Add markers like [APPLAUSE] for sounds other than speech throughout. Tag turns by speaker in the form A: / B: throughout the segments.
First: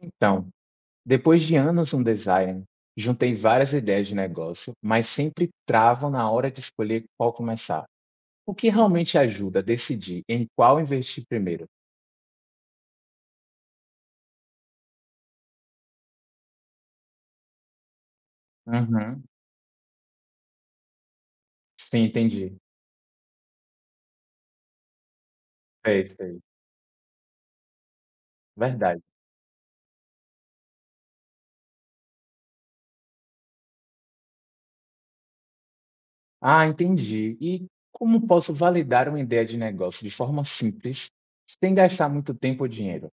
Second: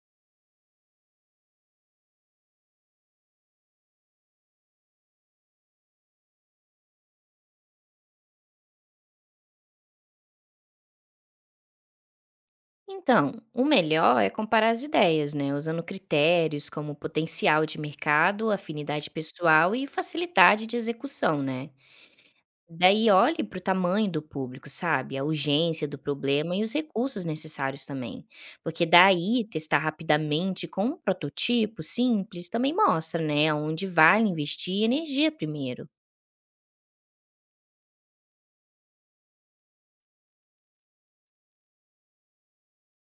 A: Então, depois de anos no design, juntei várias ideias de negócio, mas sempre travam na hora de escolher qual começar. O que realmente ajuda a decidir em qual investir primeiro?
B: Então, o melhor é comparar as ideias, né? Usando critérios como potencial de mercado, afinidade
A: Uhum.
B: pessoal e facilidade de execução, né?
A: Sim, entendi.
B: Daí olhe para o tamanho do público, sabe? A urgência do
A: Sei, sei.
B: problema e os recursos necessários também. Porque
A: Verdade.
B: daí testar rapidamente com um protótipo simples também mostra, né, onde vale investir energia primeiro.
A: Ah, entendi. E como posso validar uma ideia de negócio de forma simples, sem gastar muito tempo ou dinheiro?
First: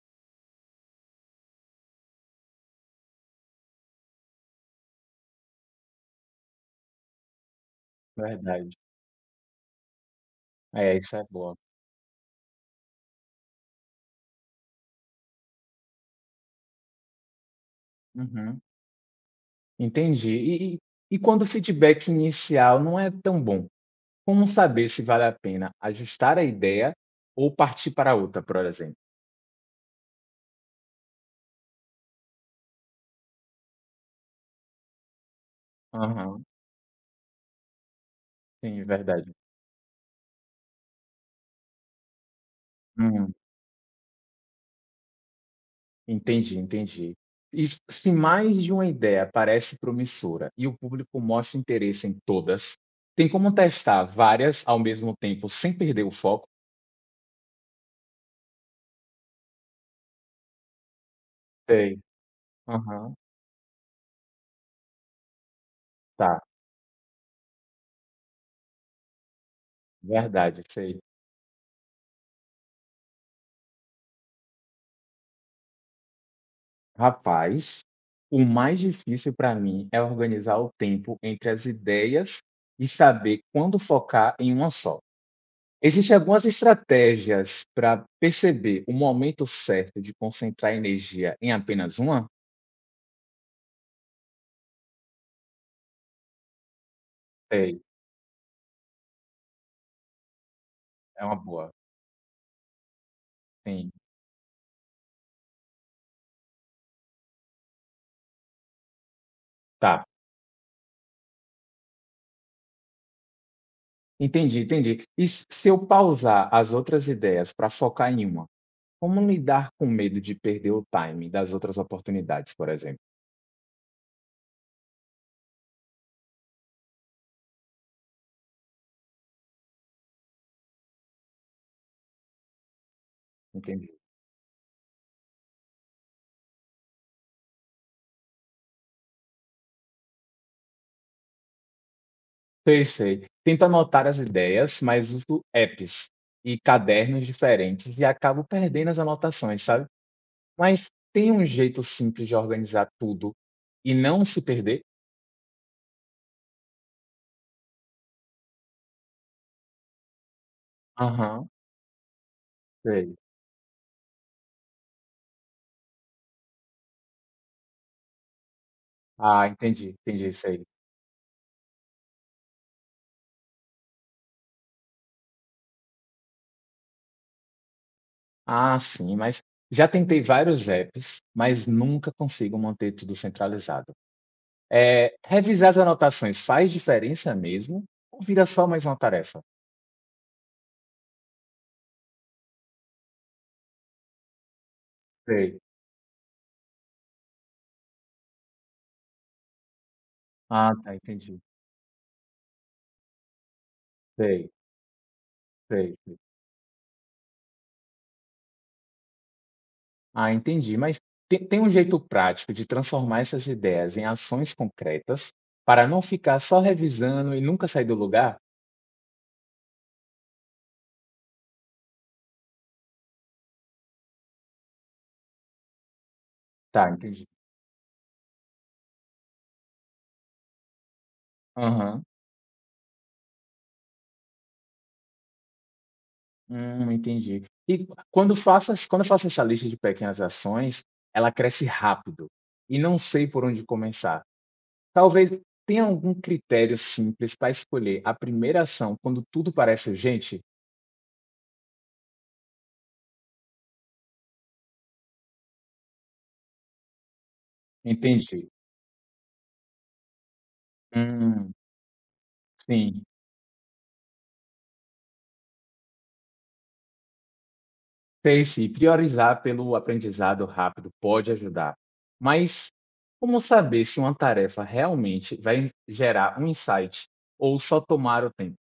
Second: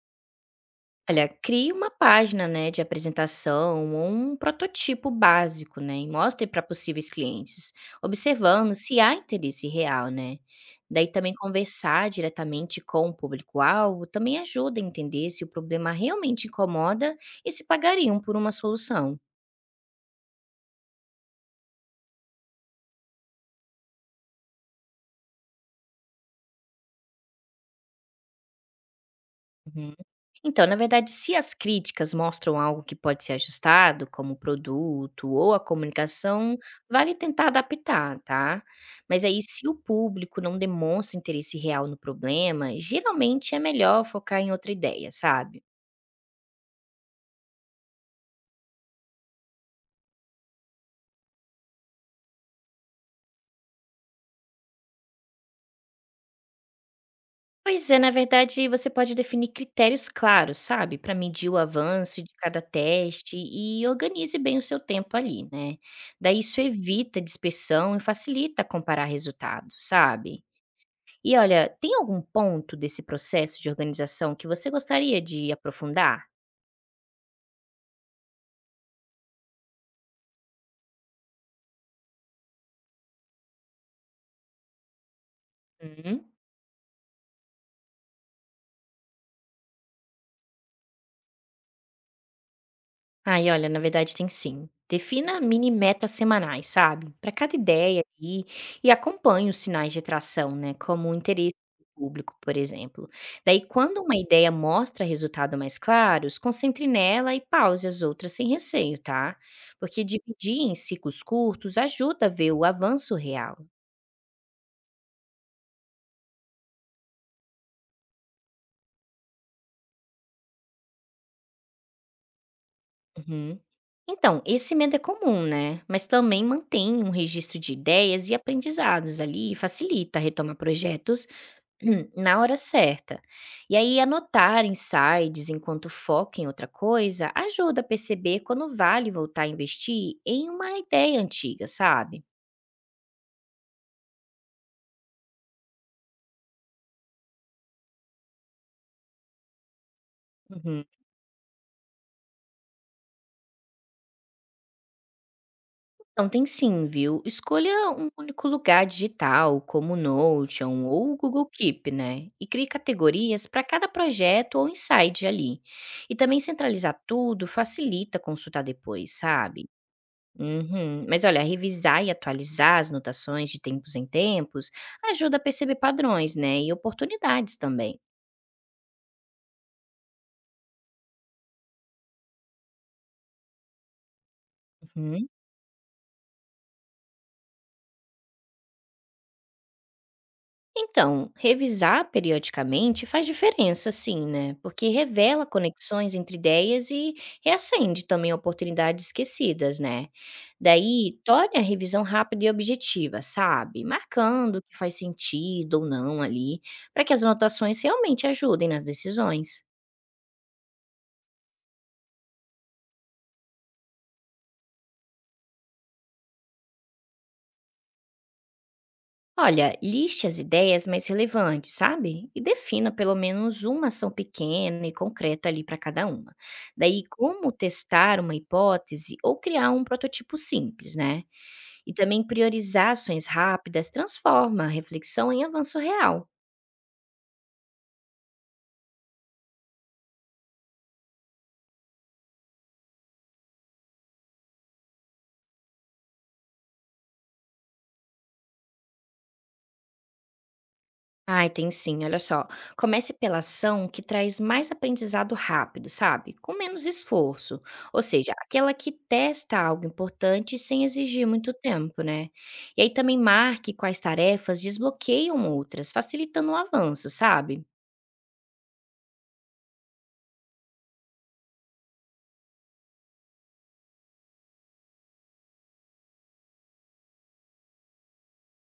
B: Olha, crie uma página, né, de apresentação ou um protótipo básico, né, e mostre para possíveis clientes,
A: Verdade.
B: observando se há interesse real, né.
A: É,
B: Daí
A: isso é
B: também
A: boa.
B: conversar diretamente com o público-alvo também ajuda a entender se o problema realmente incomoda e se pagariam por uma
A: Uhum.
B: solução.
A: Entendi. E quando o feedback inicial não é tão bom? Como saber se vale a pena ajustar a ideia ou partir para outra, por exemplo?
B: Uhum. Então, na verdade, se as críticas mostram algo que pode ser ajustado, como o produto ou a
A: Aham,
B: comunicação, vale tentar adaptar, tá?
A: sim,
B: Mas
A: verdade.
B: aí, se o público não demonstra interesse real no problema,
A: Hum,
B: geralmente é melhor focar em outra ideia, sabe?
A: entendi, entendi. E se mais de uma ideia parece promissora e o público mostra interesse em todas, tem como testar várias ao mesmo tempo sem perder o foco?
B: Pois é, na verdade, você pode definir critérios claros, sabe? Para medir o
A: Sei.
B: avanço de cada
A: Aham,
B: teste e organize bem o seu tempo ali, né? Daí
A: tá.
B: isso evita dispersão e facilita comparar resultados, sabe?
A: Verdade, sei.
B: E olha, tem algum ponto desse processo de organização que você gostaria de aprofundar?
A: Rapaz, o mais difícil para mim é organizar o tempo entre as ideias e saber quando focar em uma só. Existem
B: Uhum.
A: algumas estratégias para perceber o momento certo de concentrar energia em apenas uma?
B: Ai, olha, na verdade tem sim. Defina mini metas semanais, sabe? Para cada
A: Sei,
B: ideia e acompanhe os sinais de atração, né? Como o
A: é uma
B: interesse
A: boa.
B: do público, por exemplo. Daí,
A: Sim,
B: quando uma ideia mostra resultado mais claros, concentre nela e pause as outras sem receio, tá? Porque
A: tá.
B: dividir em ciclos curtos ajuda a ver o avanço real.
A: Entendi, entendi. E se eu pausar as outras ideias para focar em uma, como lidar com medo de perder o timing das outras oportunidades, por exemplo?
B: Uhum. Então, esse medo é comum, né? Mas também mantém um registro de ideias e aprendizados ali e facilita retomar projetos [CLEARS THROAT] na hora certa. E
A: Entendi.
B: aí, anotar insights enquanto foca em outra coisa ajuda a perceber quando vale voltar a investir em uma ideia antiga, sabe?
A: Sei, sei. Tento anotar as ideias, mas uso apps e cadernos diferentes e acabo perdendo as anotações, sabe?
B: Uhum.
A: Mas tem um jeito simples de organizar tudo e não se perder?
B: Então, tem sim, viu? Escolha um único lugar digital, como o Notion ou o Google
A: Aham,
B: Keep, né? E crie
A: sei.
B: categorias para cada projeto ou insight ali. E também centralizar tudo facilita consultar depois,
A: Ah,
B: sabe?
A: entendi, entendi, isso aí.
B: Uhum. Mas olha, revisar e atualizar as notações de tempos em tempos ajuda a perceber padrões, né? E oportunidades também.
A: Ah, sim, mas já tentei vários apps, mas nunca consigo manter tudo centralizado.
B: Uhum.
A: Revisar as anotações faz diferença mesmo ou vira só mais uma tarefa?
B: Então, revisar periodicamente faz diferença, sim, né? Porque revela
A: Sei.
B: conexões entre ideias e reacende também oportunidades esquecidas, né?
A: Ah, tá,
B: Daí,
A: entendi.
B: torne a revisão rápida e objetiva, sabe?
A: Sei,
B: Marcando o que faz sentido ou
A: sei, sei.
B: não ali, para que as anotações realmente ajudem nas decisões.
A: Ah, entendi, mas tem um jeito prático de transformar essas ideias em ações concretas para não ficar só revisando e nunca sair do lugar?
B: Olha, liste as ideias mais relevantes, sabe? E defina pelo menos uma ação pequena e concreta ali para cada uma.
A: Tá,
B: Daí,
A: entendi.
B: como testar uma hipótese ou criar um protótipo simples, né? E
A: Aham.
B: também priorizar ações rápidas transforma a reflexão em avanço real.
A: Entendi. E quando faço ess quando eu faço essa lista de pequenas ações, ela cresce rápido e não sei por onde começar. Talvez tenha algum critério simples para escolher a primeira ação quando tudo parece urgente?
B: Ai, tem sim, olha só. Comece pela ação que traz mais aprendizado rápido, sabe? Com menos esforço. Ou seja,
A: Entendi.
B: aquela que testa algo importante sem exigir
A: Hum,
B: muito tempo, né? E aí
A: sim.
B: também marque quais tarefas desbloqueiam outras, facilitando o avanço, sabe?
A: Sei sim, priorizar pelo aprendizado rápido pode ajudar. Mas como saber se uma tarefa realmente vai gerar um insight ou só tomar o tempo?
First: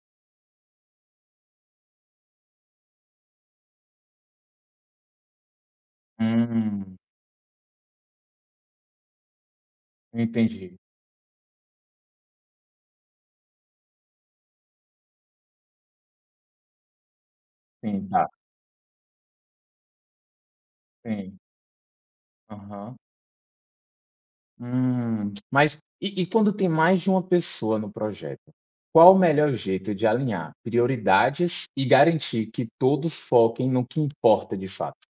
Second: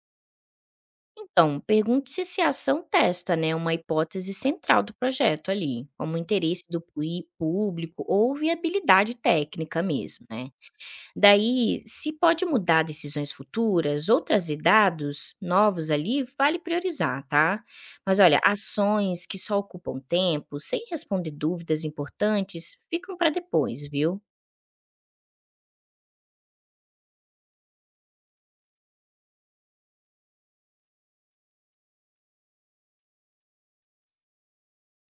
B: Então, pergunte-se se a ação testa, né, uma hipótese central do projeto ali, como interesse do
A: Hum,
B: público ou viabilidade técnica mesmo, né?
A: entendi.
B: Daí, se pode mudar decisões futuras ou trazer dados novos ali, vale priorizar, tá?
A: Sim,
B: Mas
A: tá,
B: olha, ações que só ocupam tempo, sem responder
A: sim.
B: dúvidas importantes,
A: Aham.
B: ficam para depois, viu?
A: Mas e quando tem mais de uma pessoa no projeto, qual o melhor jeito de alinhar prioridades e garantir que todos foquem no que importa de fato?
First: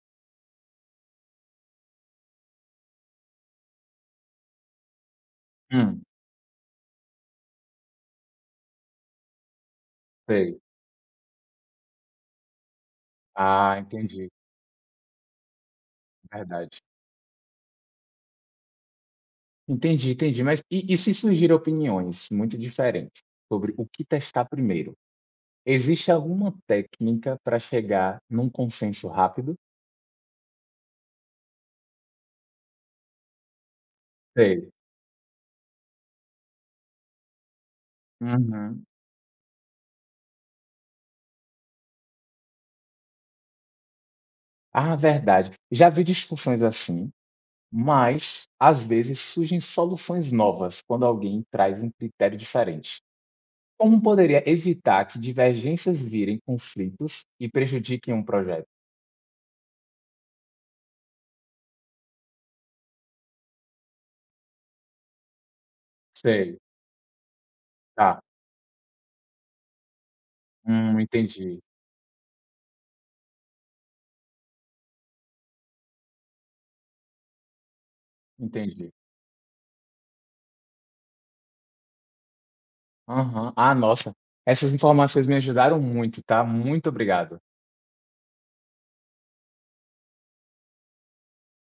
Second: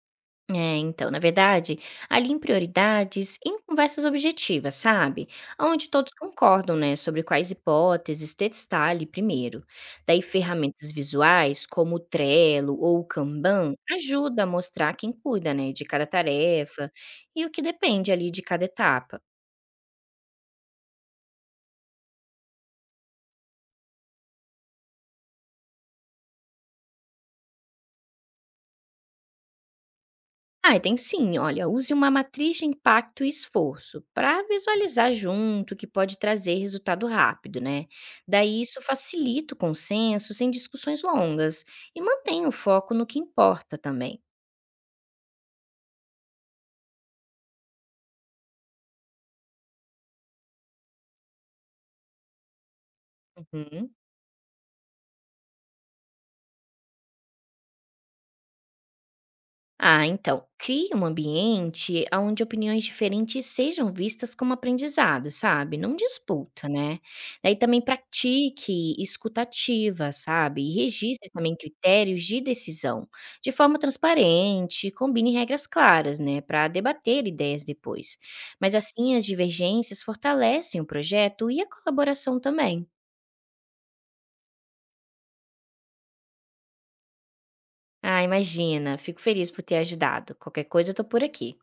B: É, então, na verdade, alinhe prioridades em conversas objetivas, sabe? Onde
A: Hum,
B: todos concordam, né, sobre quais hipóteses testar ali primeiro. Daí,
A: sei.
B: ferramentas visuais, como o Trello ou o Kanban,
A: Ah, entendi,
B: ajuda a mostrar quem cuida, né, de cada
A: verdade.
B: tarefa e o que depende ali de cada etapa.
A: Entendi, entendi. Mas e se surgirem opiniões muito diferentes sobre o que testar primeiro, existe alguma técnica para chegar num consenso rápido?
B: Ah, e tem sim. Olha, use uma matriz de impacto e esforço para
A: Sei.
B: visualizar junto o que pode trazer resultado rápido, né? Daí isso
A: Uhum.
B: facilita o consenso sem discussões longas e mantém o foco no que importa também.
A: Ah, verdade. Já vi discussões assim. Mas, às vezes, surgem soluções novas quando alguém traz um critério diferente.
B: Uhum.
A: Como poderia evitar que divergências virem conflitos e prejudiquem um projeto?
B: Ah, então, crie um ambiente onde opiniões diferentes sejam vistas como aprendizado, sabe? Não
A: Sei,
B: disputa, né? Daí também
A: tá.
B: pratique escutativa, sabe? E registre também
A: Entendi,
B: critérios de decisão de forma transparente, combine regras claras, né? Para debater ideias depois. Mas
A: entendi.
B: assim as divergências fortalecem o projeto e a colaboração também.
A: Aham. Ah, nossa, essas informações me ajudaram muito, tá? Muito obrigado.
B: Ah, imagina, fico feliz por ter ajudado. Qualquer coisa, eu tô por aqui.